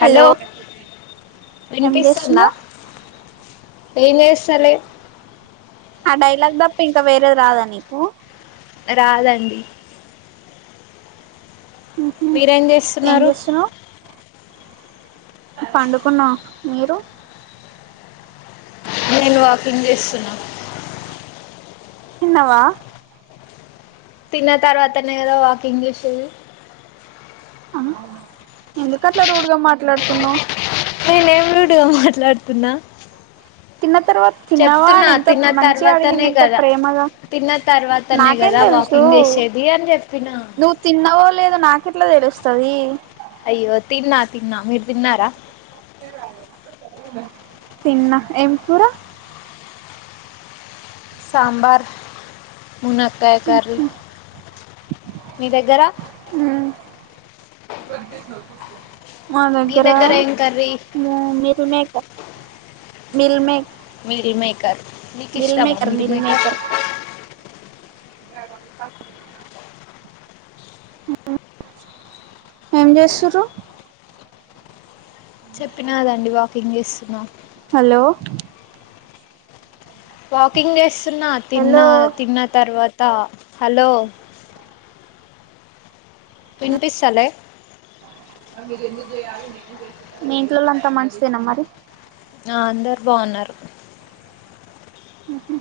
Hello ఏం విన్పిస్తుందా చేస్తున్నావ్ ఏం చేస్తలే ఆ డైలాగ్ తప్ప ఇంక వేరేది రాదా నీకు రాదండి ఉహు మీరేం ఏం చేస్తున్నారు పండుకున్నాం మీరు నేను వాకింగ్ చేస్తున్నా తిన్నవా తిన్న తర్వాతనే ఏదో వాకింగ్ చేసేది ఆ ఎందుకట్లా రుడ్గా మాట్లాడుతున్నావ్ నేనేం రూడ్గ మాట్లాడుతున్నా తిన్న తర్వాత తిన్నావా చెప్తున్నా అని ఎంత తిన్న మంచిగా అడిగింది తర్వాతనే ఎంత కదా ప్రేమగా తిన్న తర్వాతనే నాకేం కదా తెలుసు వాకింగ్ చేసేది అని చెప్పిన నువ్వు తిన్నవో లేదు నాకు ఎట్లా తెలు స్తది అయ్యో తిన్నా తిన్నా మీరు తిన్నారా తిన్నా ఏం కూర సాంబార్ మున్నకాయ్ కర్రీ మీ దగ్గర మ్ మా మీ దగ్గర ఏం curry meal maker meal make meal maker మీకు ఇష్టమా మిల్మేకర్ మీల్ మేకర్ మిల్మేకర్ ఏం చేసుర్రు చెప్పిన కదండి వాకింగ్ చేస్తున్నా హలో వాకింగ్ చేస్తున్నా తిన్న హలో తిన్న తర్వా త హలో విన్పిస్తలే మీ ఇంట్లో లంతా మంచిదేనా మరి ఆ అందరు బావున్నారు మ్ హు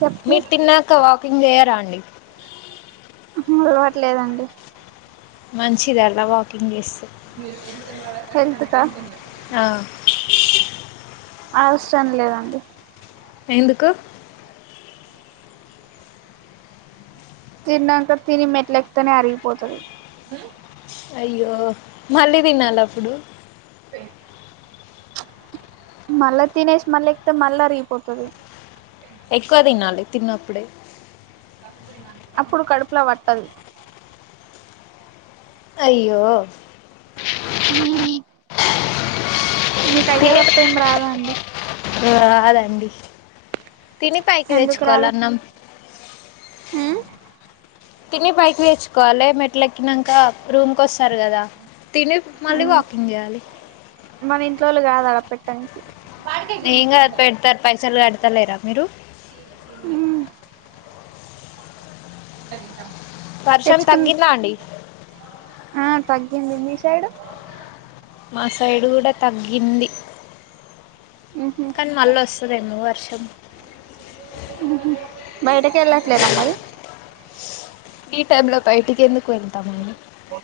చెప్పు మీరు తిన్నాక వాకింగ్ జేయారా అండి అలవట్లేదండి మంచిది అలా వాకింగ్ చేస్తే హెల్త్ కా ఆ, అవసరం లేదండి ఎందుకు తిన్నాక తిని మెట్లెక్తేనే అరిగిపోతది అయ్యో మళ్ళీ తినాలప్పుడు పేన్ మళ్ళా తినేసి మళ్ళీ ఎక్తే మళ్ళా అరిగిపోతది ఎక్కువ తినాలి తిన్నప్పుడే అప్పుడు కడుపులో పట్టది అయ్యో మ్ మీకు అయ్యే తప్ప ఏం రాదా అండి రాదండి తిని పైకి ఎందుకు తెచ్చుకోవాల రాదు అన్నం ఉమ్ తిని పైకి తెచ్చుకోవాలి మెట్లేకినంక రూమ్కి వస్ సర్ గదా తిని మళ్ళీ వాకింగ్ చేయాలి మన ఇంట్లోళ్ళు కాదు ఆడ పెట్టనికి ఏం గాదు పెడ్తారు పైసలు కడతలేరా మీరు [unintelligible] వర్షం తెచ్చుకున్ తగ్గిందా అండి ఆ తగ్గింది మీ సైడు మా సైడు కూడా తగ్గింది కానీ మళ్ళ వస్తుందేమో వర్షం ఉమ్ హు బయటకి వెళ్ళట్లేరా మరి ఈ టైమ్ లో బయటికి ఎందుకు వెళ్తామండి ఓ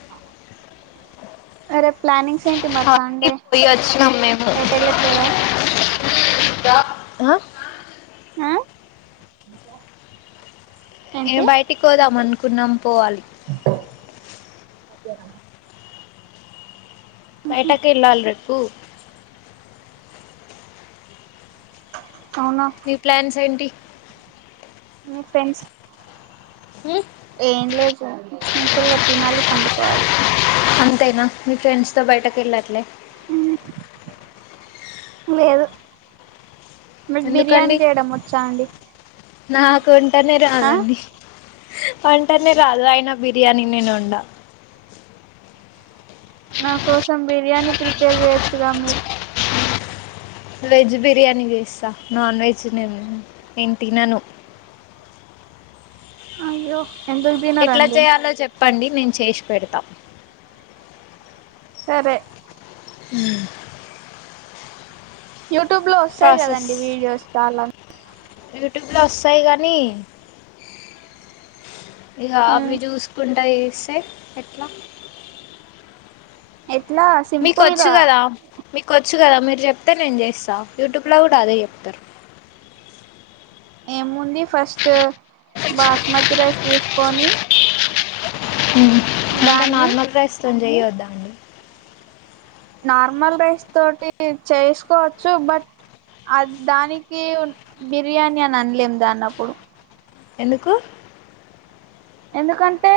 ఆ రేప్ ప్లానింగ్స్ ఏంటి మరి ఆల్రెడీ సండే పోయి వచ్చినాం మేము ఎటు యేళ్లట్లేదా [unintelligible] ఆ ఆ ఏం ఏంటి బయటికి పోదాం అనుకున్నాం పోవాలి [unintelligible] బయటకెళ్ళలి రేపు అవునా నీ ప్లాన్స్ ఏంటి మీ ఫ్రెండ్స్ ఉం? ఏం లేదు సిప్ సింపుల్ గా తినాలి పండుకోవాలి అంతేనా మీ ఫ్రెండ్స్ తో బయటకి వెళ్ళట్లే ఉమ్ లేదు మీకు బిర్యానీ ఎందుకండి చేయడం వచ్చా అండి నాకు వంటనే ఆ రాదండి వంటనే రాదు అయినా బిర్యానీ నేను వండా నా కోసం బిర్యానీ ప్రిపేర్ చేయొచ్చుగా మీమ్ వెజ్ బిర్యానీ చేస్తా నాన్ వెజ్ నేన్ నేను తినను అయో ఎట్లా చేయాలో చెప్పండి నేను చేసి పెడతా సరే ఉమ్ యూట్యూబ్ లో వస్తాయి ప్రాసెస్ కదండి వీడియోస్ ఫాల యూట్యూబ్లో వస్తాయి కానీ ఇక మ్, అవి చూసుకుంటా చేస్తే ఎట్లా ఎట్లా సింపుల్ మీకోచ్చు గా కదా మీకు కొచ్ చ్చు కదా మీరు చెప్తే నేను చేస్తా యూట్యూబ్లో కూడా అదే చెప్తారు ఏముంది ఫస్ట్ బాస్మతి రైస్ తీసుకొని ఉమ్ హు అంటే దాన్ని నార్మల్ రైస్ తోని చేయద్దా అండి నార్మల్ రైస్ తోటి చేసుకోవచ్చు బట్ అ దానికి బిర్యానీ అని అనలేం దాన్నప్పుడు ఎందుకు ఎందుకంటే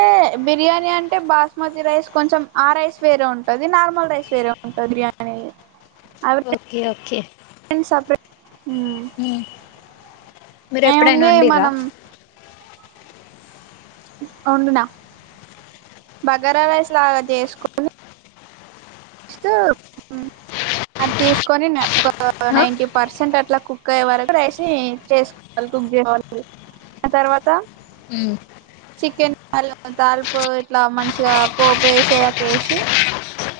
బిర్యానీ అంటే బాస్మతి రైస్ కొంచెం ఆ రైస్ వేరే ఉంటది నార్మల్ రైస్ వేరే ఉంటాది బిర్యానీ అవి ఓకే ఓకే రెండు సపరేట్ ఉమ్ మీరు ఎప్పుడైనా ఏముంది వండిరా మనం వండిన బగార రైస్లా చేసుకొని స్తు అది తీసుకొని ఒక ఆ? నైంటీ పర్సెంట్ అట్ ట్లా కుక్కా ఎవరు రేసి [unintelligible] కుక్ చేసుకోవాలి ఆ తర్వాత ఉ చికెన్ తాలపు ఇట్లా మంచిగా పోపు వేసేలా వేసి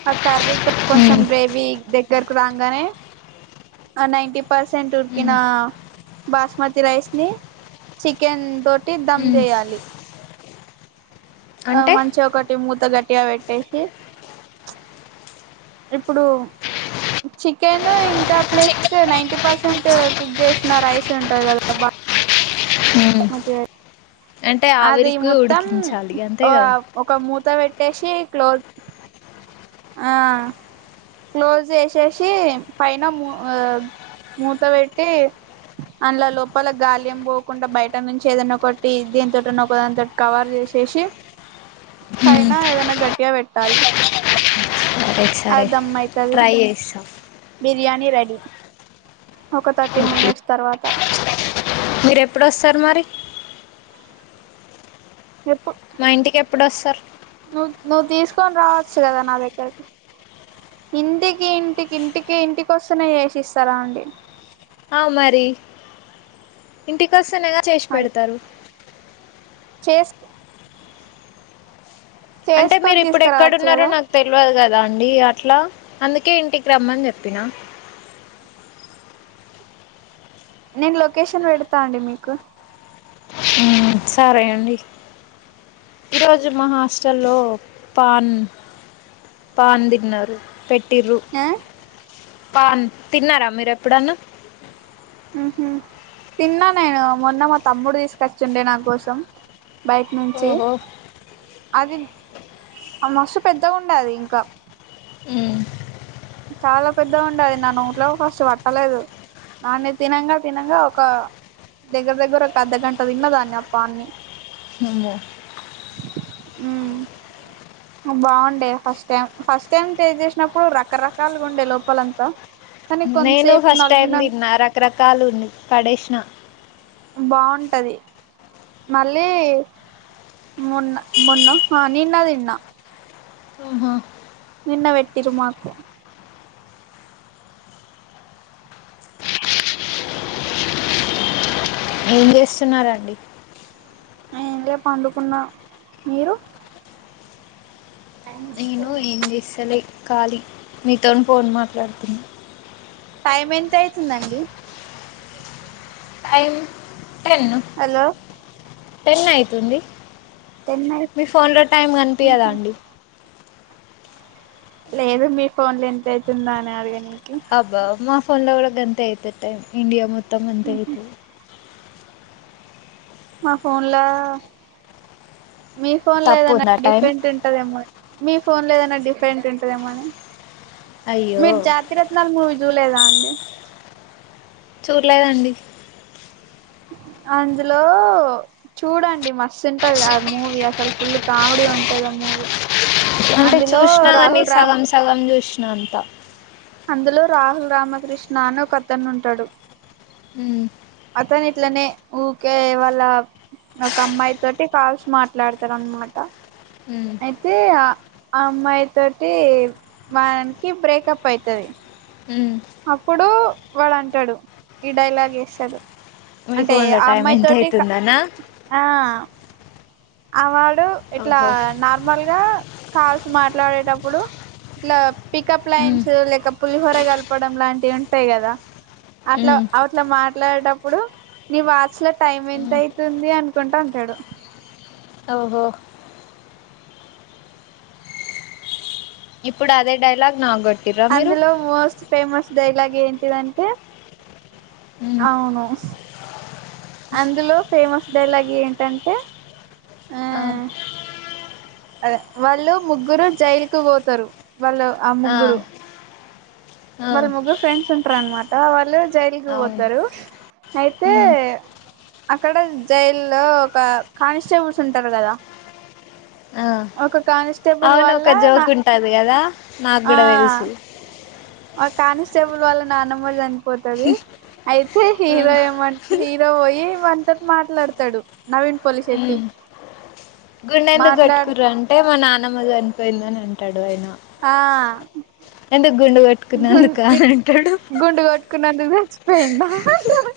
ఆ కర్రీతో కొంచెం ఉమ్, గ్రేవీ దగ్గరకు రాంగానే ఆ నన్టీ పర్సెంట్ ఉమ్, ఉడ్కినా బాస్మతి రైస్ ని చికెన్ తోటి దమ్ ఉమ్. చేయాలి ఆ అంటే మంచిగా ఒకటి మూత గట్టిగా పెట్టేసి ఇప్పుడు చికెన్ ఇంకా ప్లస్ నైంటీ పర్సెంట్ కుక్ చేసిన రైస్ ఉంటంది కదా బా ఉమ్. అంటే అదే ఆవిరికి మొత్తం ఉడికించాలి అంతే కదా ఒక మూత పెట్టి పెట్టేసి క్లోత్ ఆ క్లోజ్ చేసేసి పైన మూ మూత పెట్టి ఆన్ల లోపల గాలి ఏం పోకుండా బయట దాని మీద నుంచి ఏదైనా ఒకటి దీని తటోన్న ఒక దాని తోటి కవర్ చేసేసి పైన ఏదైనా గట్టిగా పెట్టాలి సరే సరే అది దమ్ అయితది ట్రై చేస్తా బిర్యానీ రెడీ ఒక థర్టీ మినిట్స్ తర్వాత మీరు ఎప్పుడొస్తారు మరి మా ఇంటికి ఎప్పుడుస్తారు నువ్ నువ్వు తీసుకొని రావచ్చు కదా నా దగ్గరకి ఇంటికి ఇంటికి ఇంటికి ఇంటికిస్తనే చేసిస్తారా అండి ఆ మరి ఇంటికోస్తేనే చేసి మరి పెడతారు చేస్ అంటే మీరు చేసుకొని ఇప్పుడు తీసుకురావచ్చు ఎక్కడున్నారో కదా నాకు తెలువదు కద అండి అట్లా అందుకే ఇంటికి రమ్మని చెప్పినా నేను లొకేషన్ పెడతా అండి మీకు ఉమ్ సరే అండి ఈ రోజు మా హాస్టల్లో పాన్ పాన్ తిన్నారు పేటిర్రు ఆ పాన్ తిన్నారా మీరు ఎప్పుడన్నా హుహు తిన్నా నేను మొన్న మా తమ్ముడు తీసుకొచ్చిండే నా కోసం బయట నుంచి ఓహో అది మస్తు పెద్దగా ఉంటది అది ఇంకా మ్మ్, చాలా పెద్దగా ఉండే అది నా నోట్లో ఫస్ట్ పట్టలేదు దన్నీ తినంగా తినంగా ఒక దగ్గర దగ్గర ఒక అర్ధగంట తిన్నదాన్ని ఆ పాన్ని అమ్మో ఉమ్ బాగుండే first time first time taste చేసినప్పుడు రకరకాలుగా ఉండే లోపలంతా కానీ నేను కొంతసేపు ఫస్ట్ టైం నలిమిన తిన్నా రకరకాలు ఉంది పడేసిన బాగుంటది మళ్ళీ మొన్న మొన్న ఆ నిన్న తిన్న ఆహా నిన్న పెట్టిర్రు మాకు ఏం చేస్తున్నారండి ఏం లే పండుకున్న మీరు టైం చూసుకో నేను ఏం చేస్తలే ఖాళీ మీతోనీ ఫోన్ మాట్లాడుతున్న టైం ఎంత అయితుందండి టైం టెను హలో టెన్ అయితుంది టెన్ మీ అయి ఫోన్ లో టైమ్ కనిపియ్యదా అండి లేదు మీ ఫోన్ లో ఎంత అయితుందా అని అడగనికి అబ్బా మా ఫోన్ లో కూడా గంతే అయితది టైమ్ ఇండియా మొత్తం అంతే అయితది మా ఫోన్ లా మీ ఫోన్ లో తప్పు ఏదన్నా ఉందా టైం డిఫరెంట్ ఉంటదేమో మీ ఫోన్ లో ఏదైనా డిఫరెంట్ ఉంటదేమో అని అయ్యో మీరు జాతిరత్నాలు మూవీ చుడలేదా అండి చూడలేదండి [inaudible] అందులో చూడండి మస్తు ఉంటది అ మూవీ అసలు ఫుల్ కామెడీ ఉంటది ఆ మూవీ [inaudible] అంటే చూసినా కానీ రాహుల్ రామ్ సగం సగం చూసినా అంత అందులో రాహుల్ రామకృష్ణ అని ఒకతను ఉంటాడు ఉమ్ అతను ఇట్లనే ఊకే వాళ్ళ ఒక అమ్మాయి తోటి కాల్స్ మాట్లాడుతాడు అన్నమాట ఉమ్, అయితే ఆ ఆ అమ్మాయి తోటి వానికి బ్రేకప్ అయితది ఉమ్. అప్పుడు వాడు అంటాడు ఈ డైలాగ్ వేస్తాడు మీ అంటే ఫోన్లో ఆ టైం అమ్మాయి ఎంత తోటి అవుతుందనా ఆ ఆ వాడు ఇట్లా ఓహో నార్మల్గా కాల్స్ మాట్లాడేటప్పుడు ఇట్లా పికప్ ఉమ్, లైన్స్ లేక పులిహోర కలపడం లాంటివి ఉంటాయి కదా అట్లా ఉమ్, అట్లా మాట్లాడేటప్పుడు నీ వాచ్ లో టైం ఎంత ఉమ్. అయితుంది అనుకుంటా ఉంటాడు ఓహో ఇప్పుడు అదే డైలాగ్ నా గోట్టి అందులో మోస్ట్ ఫేమస్ డైలాగ్ ఏంటిదంటే ఉమ్, అవును అందులో ఫేమస్ డైలాగ్ ఏంటంటే ఆ అదే వాళ్ళు ముగ్గురు జైలుకు పోతారు వాళ్ళు ఆ ముగ్గురు ఆ, వాళ్ళు ముగ్గురు ఫ్రెండ్స్ ఉంటారు అన్నమాట వాళ్ళు జైలుకి అవును పోతారు అయితే ఉమ్, అక్కడ జైల్లో ఒక కానిస్టేబుల్స్ ఉంటారు కదా ఆ ఒక కానిస్టేబుల్ అవును వల్ల ఒక నా జోక్ ఉంటది కదా నాకు ఆ కూడా తెలుసు ఆ కానిస్టేబుల్ వాళ్ళ నాన్నమ్మ చనిపోతది అయితే ఉమ్, హీరో ఏమంట హీరో పోయి వాని తోటి మాట్లాడతాడు నవీన్ పొల్లిశెట్టి ఉమ్, గుండె ఎందుకు కొట్టుకురు అంటే మా నాన్నమ్మ చనిపోయిందని అంటాడు ఆయన ఆ ఎందుకు గుండు గుం కొట్టుకున్నందుకు అని అంటాడు గుండు కొట్టుకున్నారు అందుకు చచ్చిపోయిందా అంటారు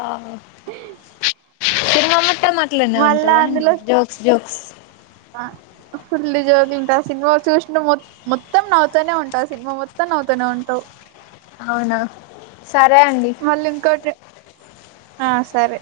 ఆ, సినిమా మొత్తం అట్లానే ఉంటదా అండి జోక్స్ జోక్స్ వాఆ ఫుల్లీ జోకులు ఉంటాయి ఆ సినిమా చూసిన మొత్త మొత్తం నవ్వుతనే ఉంటావు ఆ సినిమా మొత్తం నవ్వుతనే ఉంటావు అవునా సరే అండి మళ్ళీ ఇంకోటి ఆ సరే